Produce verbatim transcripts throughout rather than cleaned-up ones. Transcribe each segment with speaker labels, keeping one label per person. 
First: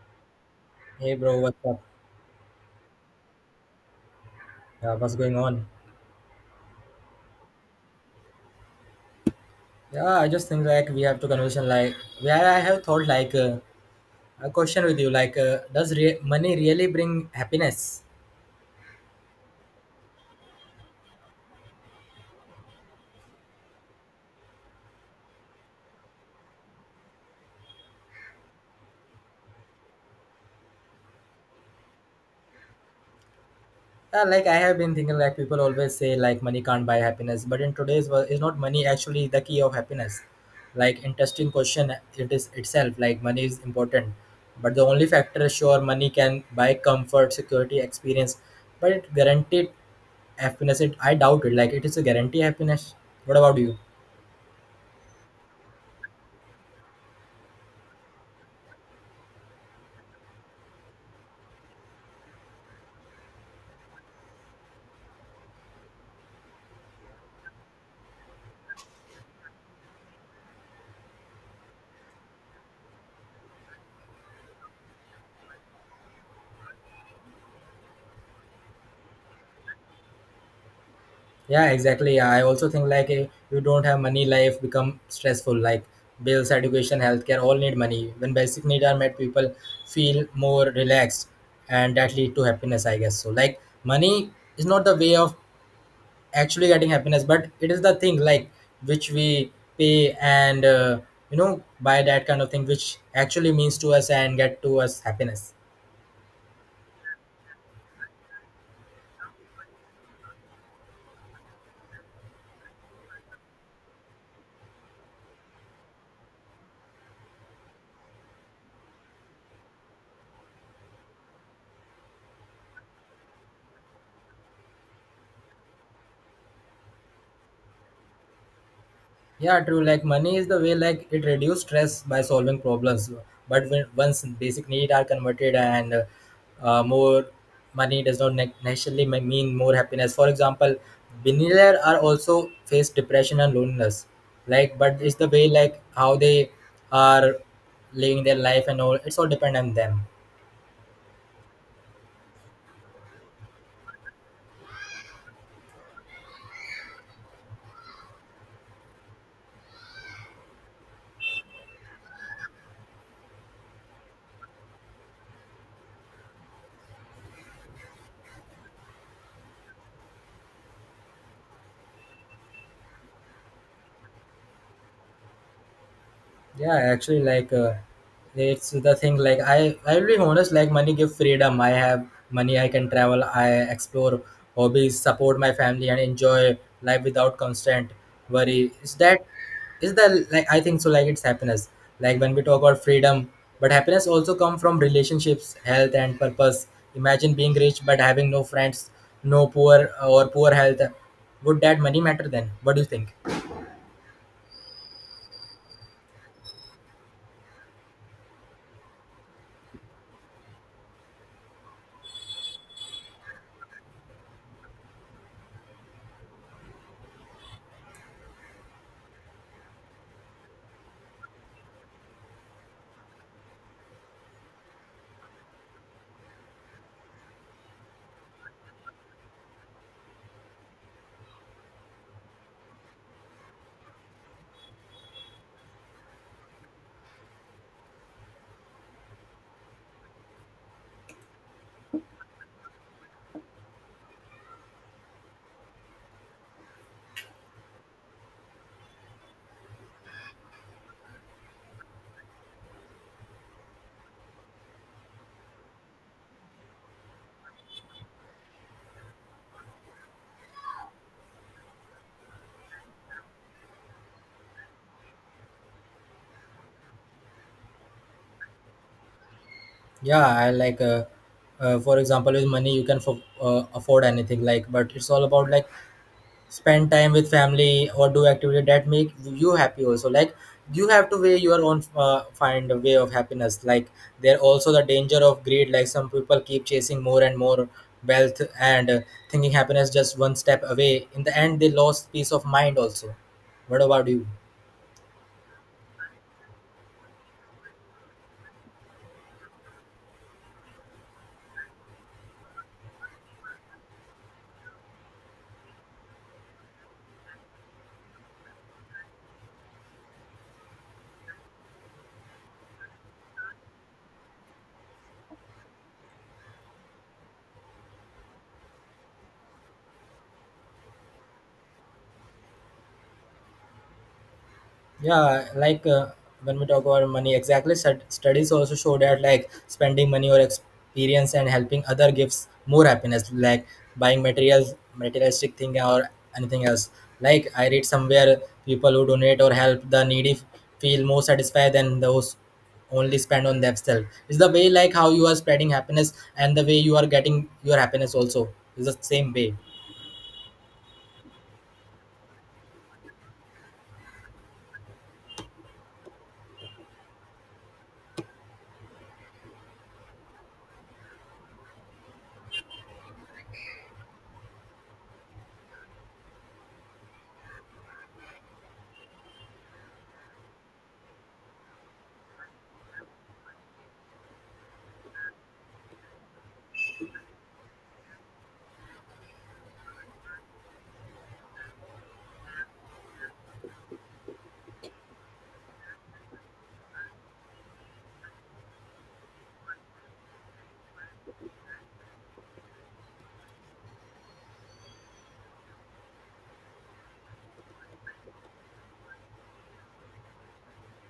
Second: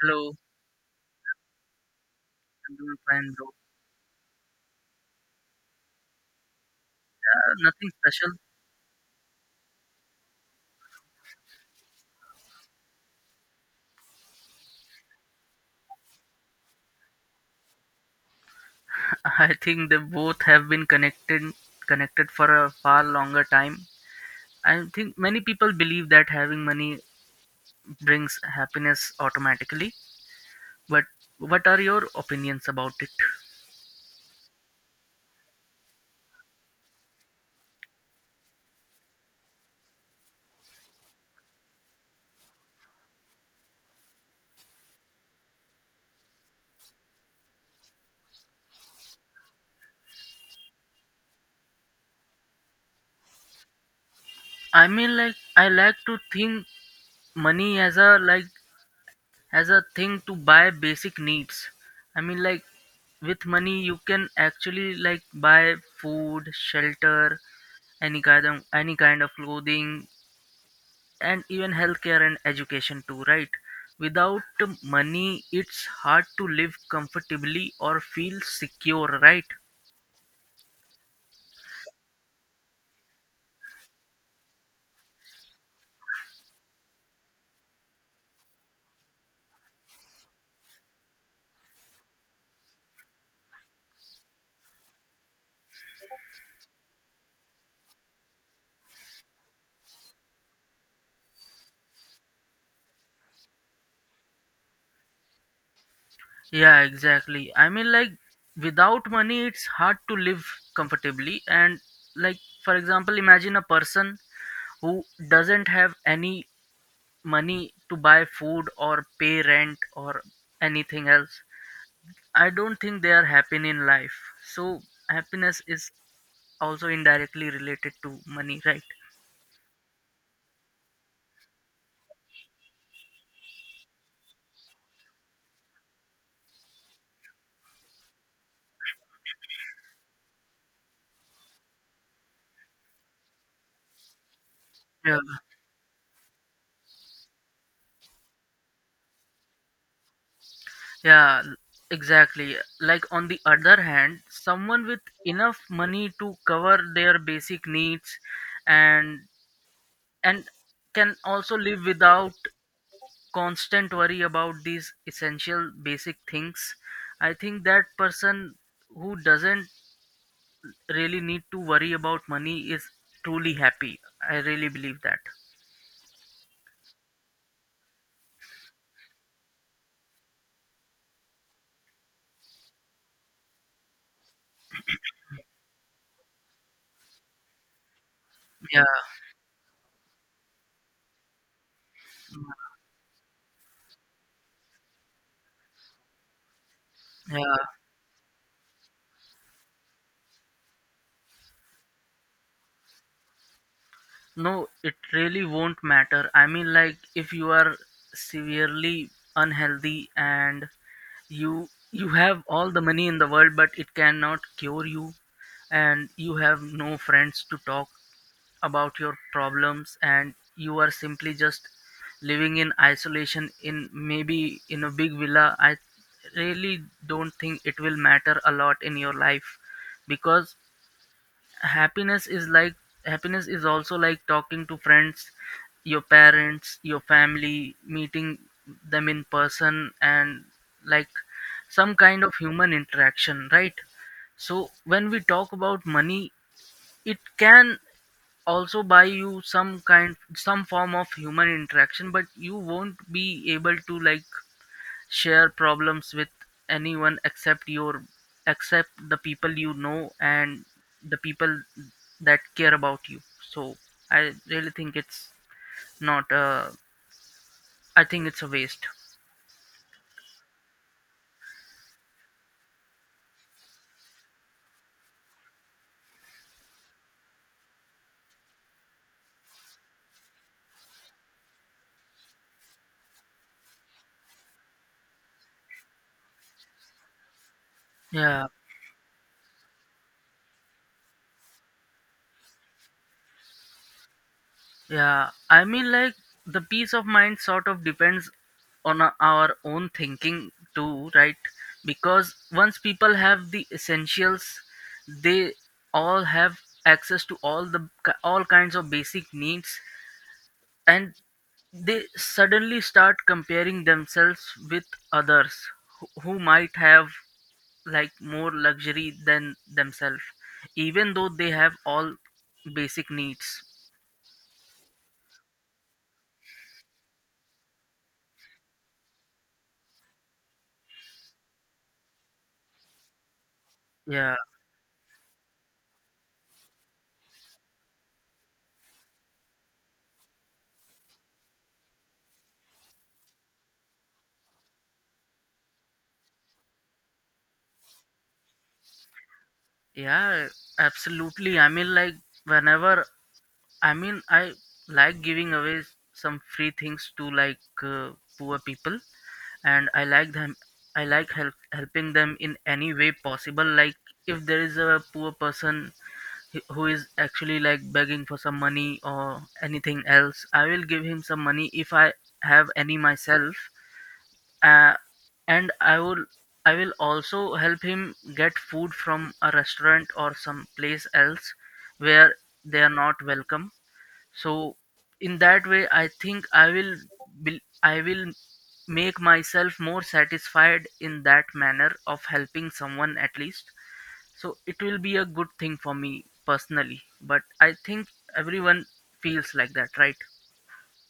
Speaker 1: Hello,
Speaker 2: Hey bro, what's up?
Speaker 1: I'm doing fine, bro.
Speaker 2: Yeah, what's going on?
Speaker 1: Uh, nothing special.
Speaker 2: Yeah, I just think like we have to conversation like yeah, yeah, I have thought like uh, a question with you like uh, does re- money really bring happiness?
Speaker 1: I think they both have been connected connected for a far longer time. I think many people believe that having money brings happiness automatically. But what are your opinions about it?
Speaker 2: Yeah, like I have been thinking like people always say like money can't buy happiness, but in today's world, is not money actually the key of happiness? Like interesting question it is itself. Like money is important, but the only factor is sure money can buy comfort, security, experience, but it guaranteed happiness. It I doubt it. Like it is a guarantee happiness. What about you?
Speaker 1: I mean, like I like to think money as a like as a thing to buy basic needs. I mean, like with money you can actually like buy food, shelter, any kind of any kind of clothing, and even healthcare and education too, right? Without money, it's hard to live comfortably or feel secure, right?
Speaker 2: Yeah, exactly. Yeah, I also think like if you don't have money, life become stressful. Like bills, education, healthcare, all need money. When basic needs are met, people feel more relaxed, and that lead to happiness. I guess so. Like money is not the way of actually getting happiness, but it is the thing like which we pay and uh, you know buy that kind of thing, which actually means to us and get to us happiness.
Speaker 1: Yeah, exactly. I mean, like, without money, it's hard to live comfortably. And, like, for example, imagine a person who doesn't have any money to buy food or pay rent or anything else. I don't think they are happy in life. So happiness is also indirectly related to money, right?
Speaker 2: Yeah, true. Like money is the way like it reduce stress by solving problems. But when once basic need are converted and uh, uh, more money does not ne- necessarily me- mean more happiness. For example, billionaires are also face depression and loneliness. Like, but it's
Speaker 1: Yeah.
Speaker 2: the way like how they are living their life and all. It's all depend on them.
Speaker 1: yeah l- exactly, like on the other hand, someone with enough money to cover their basic needs and and can also live without constant worry about these essential basic things. I think that person who doesn't really need to worry about money is truly happy. I really believe that.
Speaker 2: Yeah actually like uh, it's the thing like i i'll be honest like money give freedom. I have money, I can travel, I explore hobbies, support my family and enjoy life without constant worry.
Speaker 1: Yeah,
Speaker 2: Is that is the, like I think so, like it's happiness like when we talk about freedom, but happiness also come from relationships, health and purpose. Imagine
Speaker 1: yeah.
Speaker 2: being rich but having no friends, no poor or poor health. Would that money matter then? What do you think?
Speaker 1: No, it really won't matter. I mean, like, if you are severely unhealthy and you you have all the money in the world but it cannot cure you, and you have no friends to talk about your problems, and you are simply just living in isolation in maybe in a big villa, I really don't think it will matter a lot in your life. Because happiness is like happiness is also like talking to friends, your parents, your family, meeting them in person, and like some kind of human interaction, right? So when we talk about money, it can also buy you some kind some form of human interaction, but you won't be able to like share problems with anyone except your except the people you know and the people that care about you. So I really think it's not uh I think it's a waste.
Speaker 2: Yeah, I like uh, uh, for example, with money you can f- uh, afford anything, like, but it's all about like spend time with family or do activity that make you happy. Also like, you have to weigh your own, uh, find a way of happiness. Like there also the danger of greed, like some people keep chasing more and more wealth,
Speaker 1: Yeah,
Speaker 2: and uh, thinking happiness just one step away. In the end, they lost peace of mind also. What about you?
Speaker 1: yeah. I mean, like the peace of mind sort of depends on o- our own thinking too, right? Because once people have the essentials, they all have access to all the all kinds of basic needs, and they suddenly start comparing themselves with others who who might have like more luxury than themselves, even though they have all basic needs.
Speaker 2: Yeah, like uh, when we talk about money, exactly, stud- studies also show that like spending money or experience and helping other gives more happiness like buying
Speaker 1: Yeah,
Speaker 2: materials materialistic thing or anything else. Like I read somewhere people who donate or help the needy feel more satisfied than those only spend on themselves. It's the way like how you are spreading happiness, and the way you are getting your happiness also is the same way.
Speaker 1: yeah, absolutely. I mean, like whenever, I mean, I like giving away some free things to like uh, poor people, and I like them. I like help, helping them in any way possible. Like if there is a poor person he- who is actually like begging for some money or anything else, I will give him some money if I have any myself. Uh, and I will, I will also help him get food from a restaurant or some place else where they are not welcome. So in that way, I think I will bel- I will make myself more satisfied in that manner of helping someone at least. So it will be a good thing for me personally, but I think everyone feels like that, right?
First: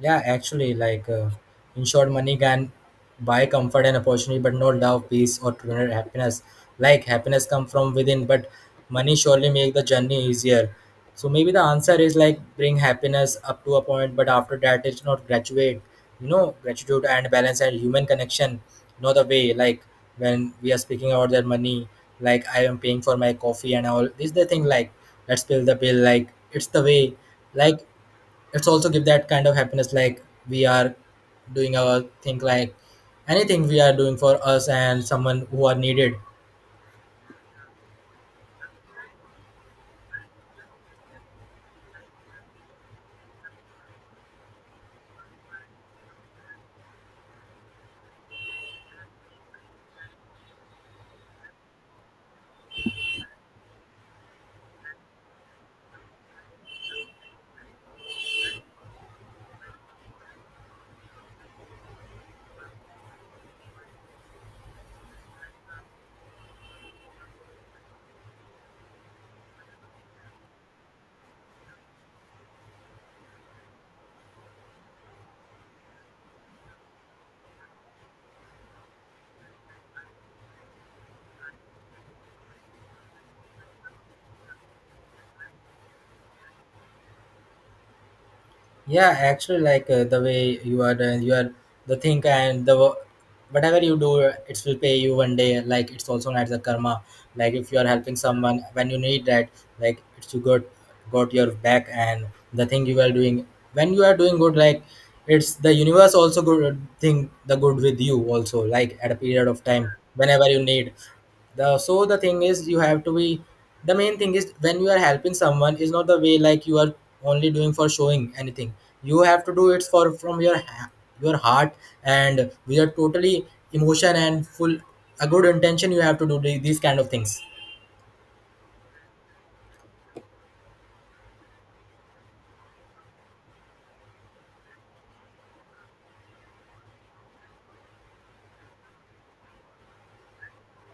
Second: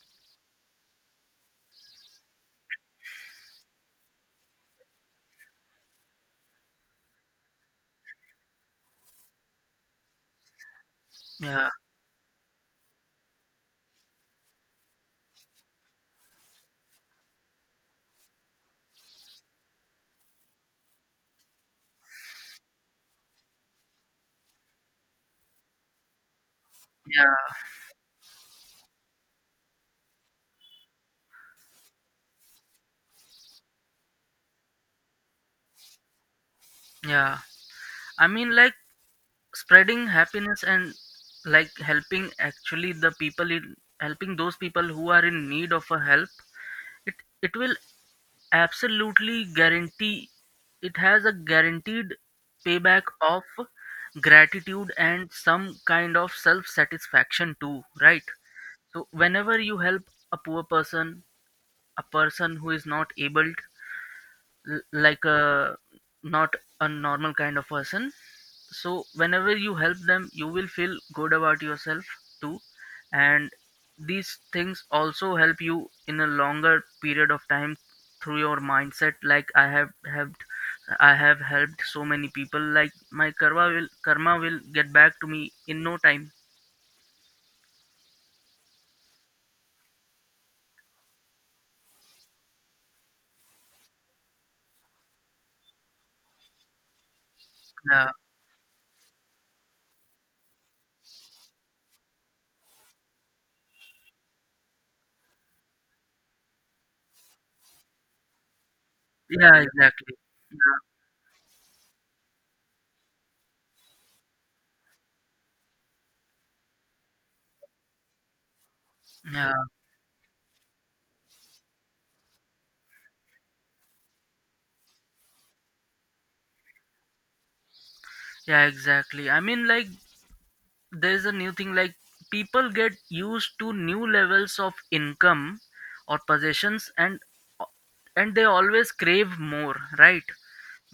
Speaker 2: Yeah, actually, like uh, insured money can buy comfort and opportunity, but not love, peace, or true happiness. Like happiness come from within, but money surely make the journey easier. So maybe the
Speaker 1: Yeah.
Speaker 2: answer is like bring happiness up to a point, but after that it's not graduate. You know, gratitude and balance and human connection, not the way like when we are speaking about their money, like I am paying for my coffee and all. This is the thing like let's pay the bill, like it's the way
Speaker 1: Yeah,
Speaker 2: like it's also give that kind of happiness like we are doing our thing like anything we are doing for us and someone who are needed.
Speaker 1: yeah. I mean, like spreading happiness and like helping actually the people in helping those people who are in need of a help, it it will absolutely guarantee, it has a guaranteed payback of gratitude and some kind of self-satisfaction too, right? So whenever you help a poor person, a person who is not able, like a not a normal kind of person, so whenever you help them, you will feel good about yourself too, and these things also help you in a longer period of time through your mindset. Like i have helped i have helped so many people, like my karma will karma will get back to me in no time.
Speaker 2: Yeah actually like uh, the way you are, the you are the thing, and the wo- whatever you do, it will pay you one day. Like it's also not the karma. Like if you are
Speaker 1: Yeah.
Speaker 2: helping someone when you need that, like it's you, got got your back, and the thing you are doing, when you are doing good, like it's the universe also good thing, the good with you also, like at a period
Speaker 1: Yeah,
Speaker 2: of time
Speaker 1: exactly.
Speaker 2: whenever you
Speaker 1: Yeah.
Speaker 2: need. The so the thing is you have to be, the main thing is when you are helping someone is not the way like you are only doing for showing anything. You have
Speaker 1: Yeah,
Speaker 2: to do it for, from your ha- your heart, and with your totally emotion and full a good intention, you have to do the- these kind of things.
Speaker 1: yeah. exactly. I mean, like there's a new thing, like people get used to new levels of income or possessions, and and they always crave more, right?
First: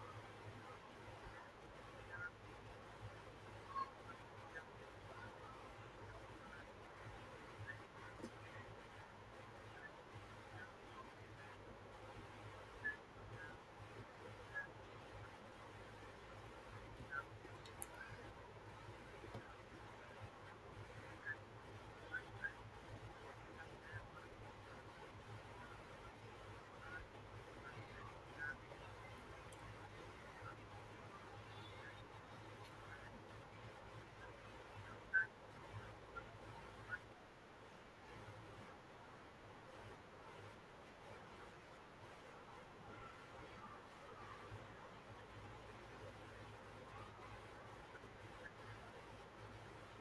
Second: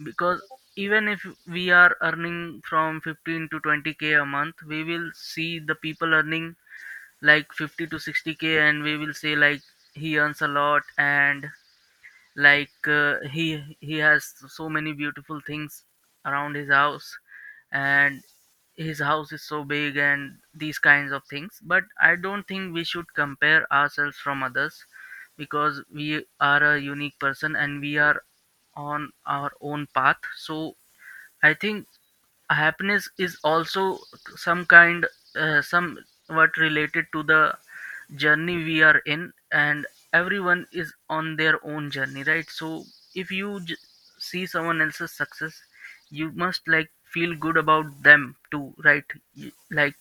Speaker 1: Because even if we are earning from fifteen to twenty k a month, we will see the people earning like fifty to sixty k, and we will say like he earns a lot, and like uh, he he has so many beautiful things around his house, and his house is so big and these kinds of things. But I don't think we should compare ourselves from others, because we are a unique person and we are on our own path. So I think happiness is also some kind, uh, some related to the journey we are in, and everyone is on their own journey, right? So if you j- see someone else's success, you must like feel good about them too, right? You- like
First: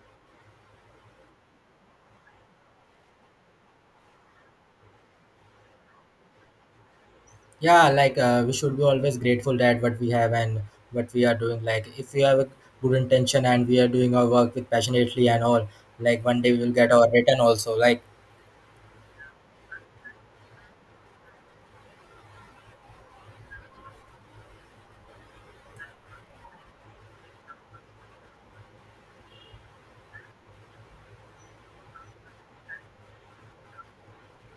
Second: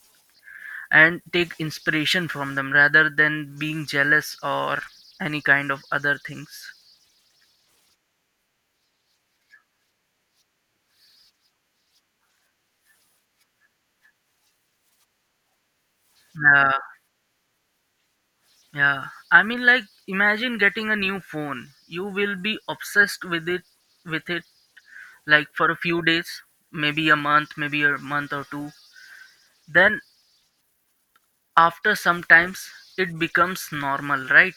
Speaker 1: and take inspiration from them rather than being jealous or any kind of other things.
Speaker 2: Yeah, like uh, we should be always grateful that what we have and what we are doing. Like if we have a good intention and we are doing our work with passionately and all, like one day we will
Speaker 1: Yeah.
Speaker 2: get our return also. Like,
Speaker 1: Yeah, I mean, like imagine getting a new phone, you will be obsessed with it with it like for a few days, maybe a month maybe a month or two. Then after sometimes it becomes normal, right?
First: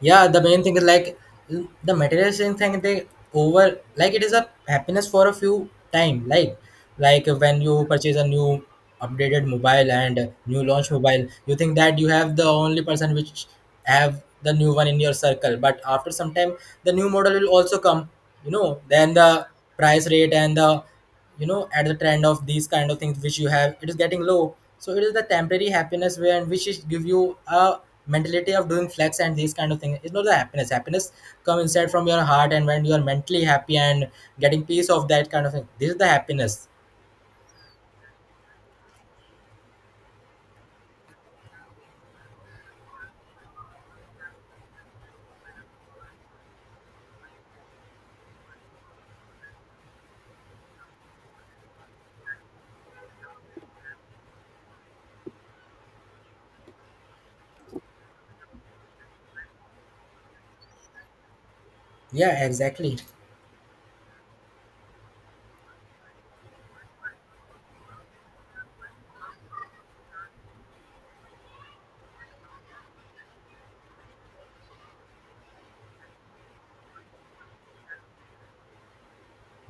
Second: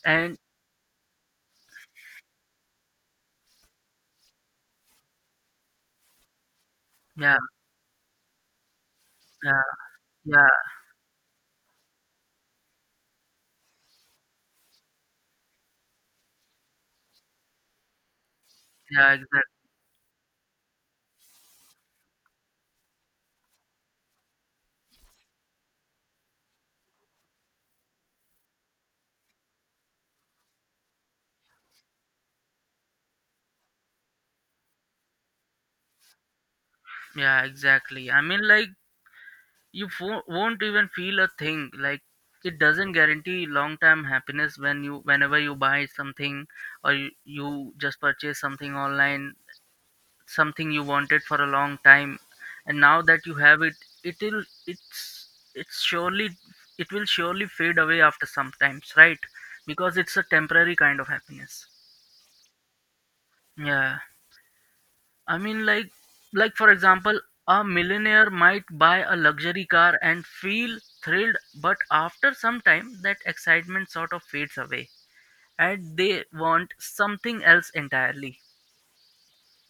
Speaker 2: yeah,
Speaker 1: And
Speaker 2: the main thing is like the materialistic thing, they over, like it is a happiness for a few time, like like
Speaker 1: yeah,
Speaker 2: when you purchase a new updated
Speaker 1: yeah,
Speaker 2: mobile and
Speaker 1: yeah,
Speaker 2: new launch mobile, you think that you have the only person which have the new one in your circle, but after some time the new model will also come. You know, then
Speaker 1: yeah,
Speaker 2: the
Speaker 1: exact,
Speaker 2: price rate and the, you know, at the trend of these kind of things which you have, it is getting low. So it is the temporary happiness where and which is give you a mentality of doing flex and these kind of things. It's not the happiness. Happiness come inside from your heart, and when you are mentally happy and getting peace of that kind of thing, this is the happiness.
Speaker 1: yeah, exactly. I mean, like you fo- won't even feel a thing. Like it doesn't guarantee long-term happiness when you, whenever you buy something, or you, you just purchase something online, something you wanted for a long time, and now that you have it, it'll, it's, it's surely, it will surely fade away after sometimes, right? Because it's a temporary kind of happiness.
Speaker 2: Yeah, exactly.
Speaker 1: Yeah, I mean, like, like for example, a millionaire might buy a luxury car and feel thrilled, but after some time, that excitement sort of fades away, and they want something else entirely.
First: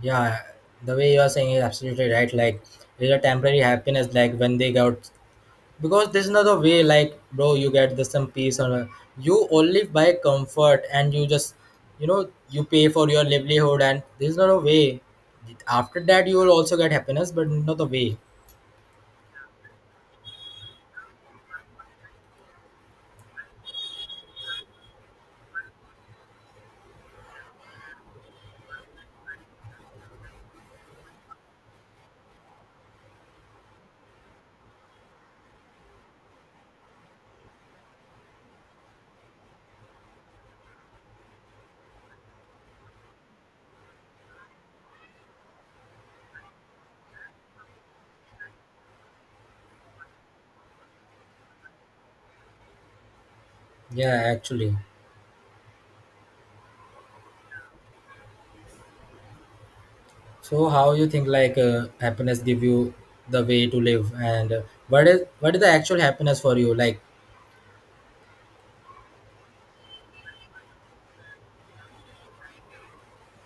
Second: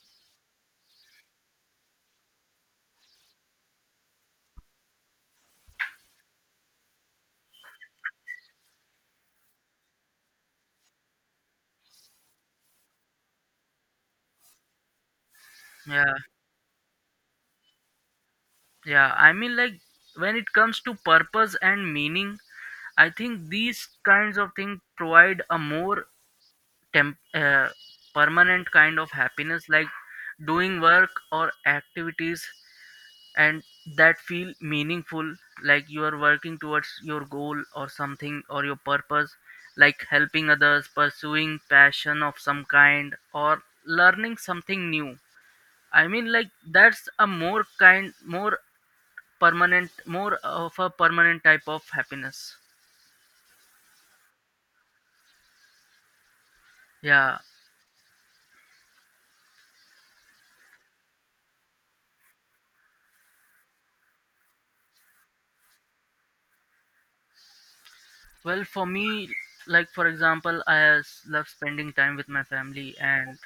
Speaker 2: Yeah, the way you are saying is absolutely right, like it's a temporary happiness, like when they got, because there's another way like bro you get the some peace on earth. You only buy comfort and you just, you know, you pay for your livelihood, and there's not a way after
Speaker 1: Yeah,
Speaker 2: that you will also get happiness, but not the way.
Speaker 1: yeah. I mean, like, when it comes to purpose and meaning, I think these kinds of things provide a more temp- uh, permanent kind of happiness, like doing work or activities and that feel meaningful, like you are working towards your goal or something or your purpose, like helping others, pursuing passion of some kind, or learning something new. I mean, like that's a more kind more permanent, more of a permanent type of happiness.
Speaker 2: Yeah actually,
Speaker 1: Yeah.
Speaker 2: so how you think like uh, happiness give you the way to live, and uh, what is what is the actual happiness for you like?
Speaker 1: Well, for me, like for example, i s- love spending time with my family, and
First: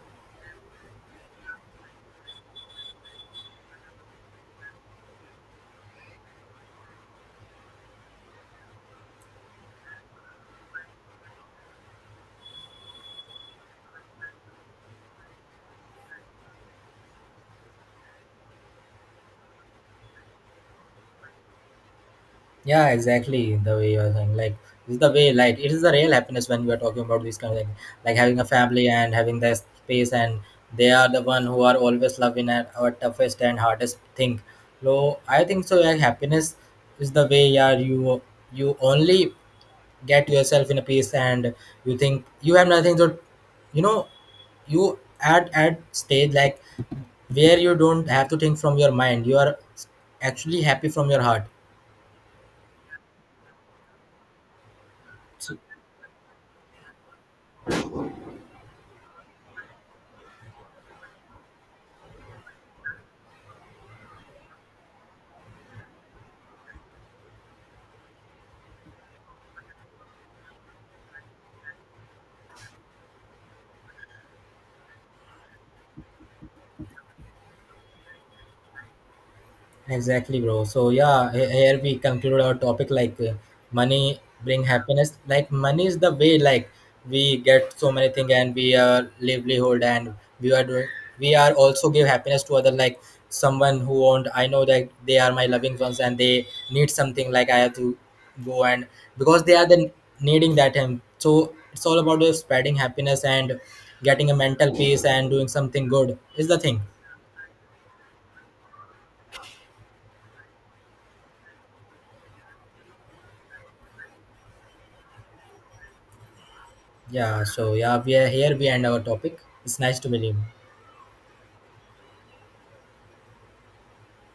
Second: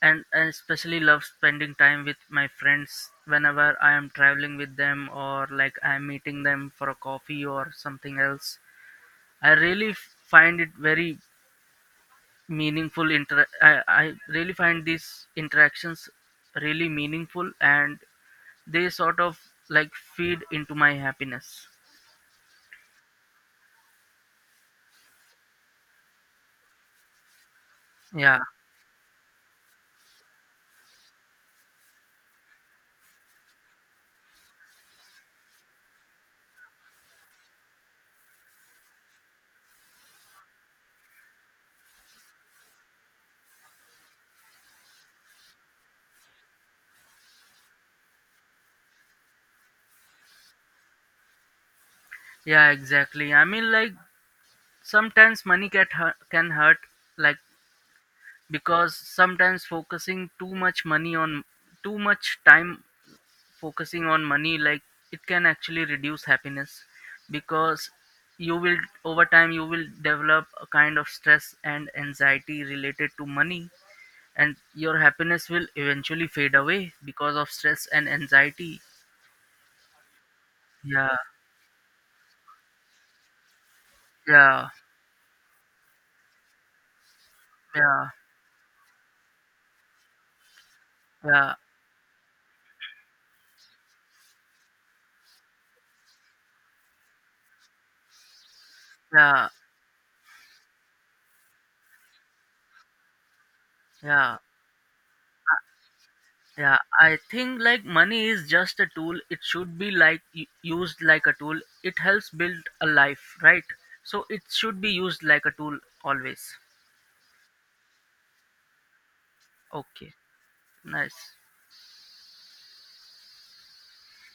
Speaker 1: and I especially love spending time with my friends whenever I am traveling with them or like I'm meeting them for a coffee or something else. I really f- find it very meaningful. Inter- I, I really find these interactions really meaningful, and they sort of like feed into my happiness.
Speaker 2: Yeah, exactly. The way you're saying, like, this is the way, like, it is the real happiness when we are talking about these kind of thing, like
Speaker 1: Yeah,
Speaker 2: having a family and having their space, and they are the one who are always loving at our toughest and hardest thing. So I think so. Yeah, happiness is the way. Yeah, you you only get yourself in a peace, and you think you have nothing. So you know, you at at stage like where you don't have to think from your mind. You are actually happy from your heart.
Speaker 1: yeah, exactly. I mean, like sometimes money can hurt, can hurt, like because sometimes focusing too much money on too much time focusing on money, like it can actually reduce happiness, because you will, over time, you will develop a kind of stress and anxiety related to money, and your happiness will eventually fade away because of stress and anxiety.
Speaker 2: Exactly, bro. So
Speaker 1: Yeah.
Speaker 2: yeah, he- here we conclude our topic like uh, money bring
Speaker 1: Yeah,
Speaker 2: happiness. Like money is the way like we get so
Speaker 1: yeah,
Speaker 2: many things and we are livelihood, and we are doing, we are
Speaker 1: yeah,
Speaker 2: also give happiness to other, like someone who want, I know that they are my loving ones and they need something, like I have to go, and because
Speaker 1: yeah,
Speaker 2: they are then needing that time. So it's all about uh, spreading happiness and getting a
Speaker 1: yeah,
Speaker 2: mental peace and doing something good is the
Speaker 1: yeah.
Speaker 2: thing.
Speaker 1: I think like money is just a tool, it should be like u- used like a tool, it helps build a life, right? So it should be used like a tool always.
Speaker 2: Yeah, so yeah, we are here behind our topic. It's nice to
Speaker 1: Okay,
Speaker 2: meet you.
Speaker 1: nice.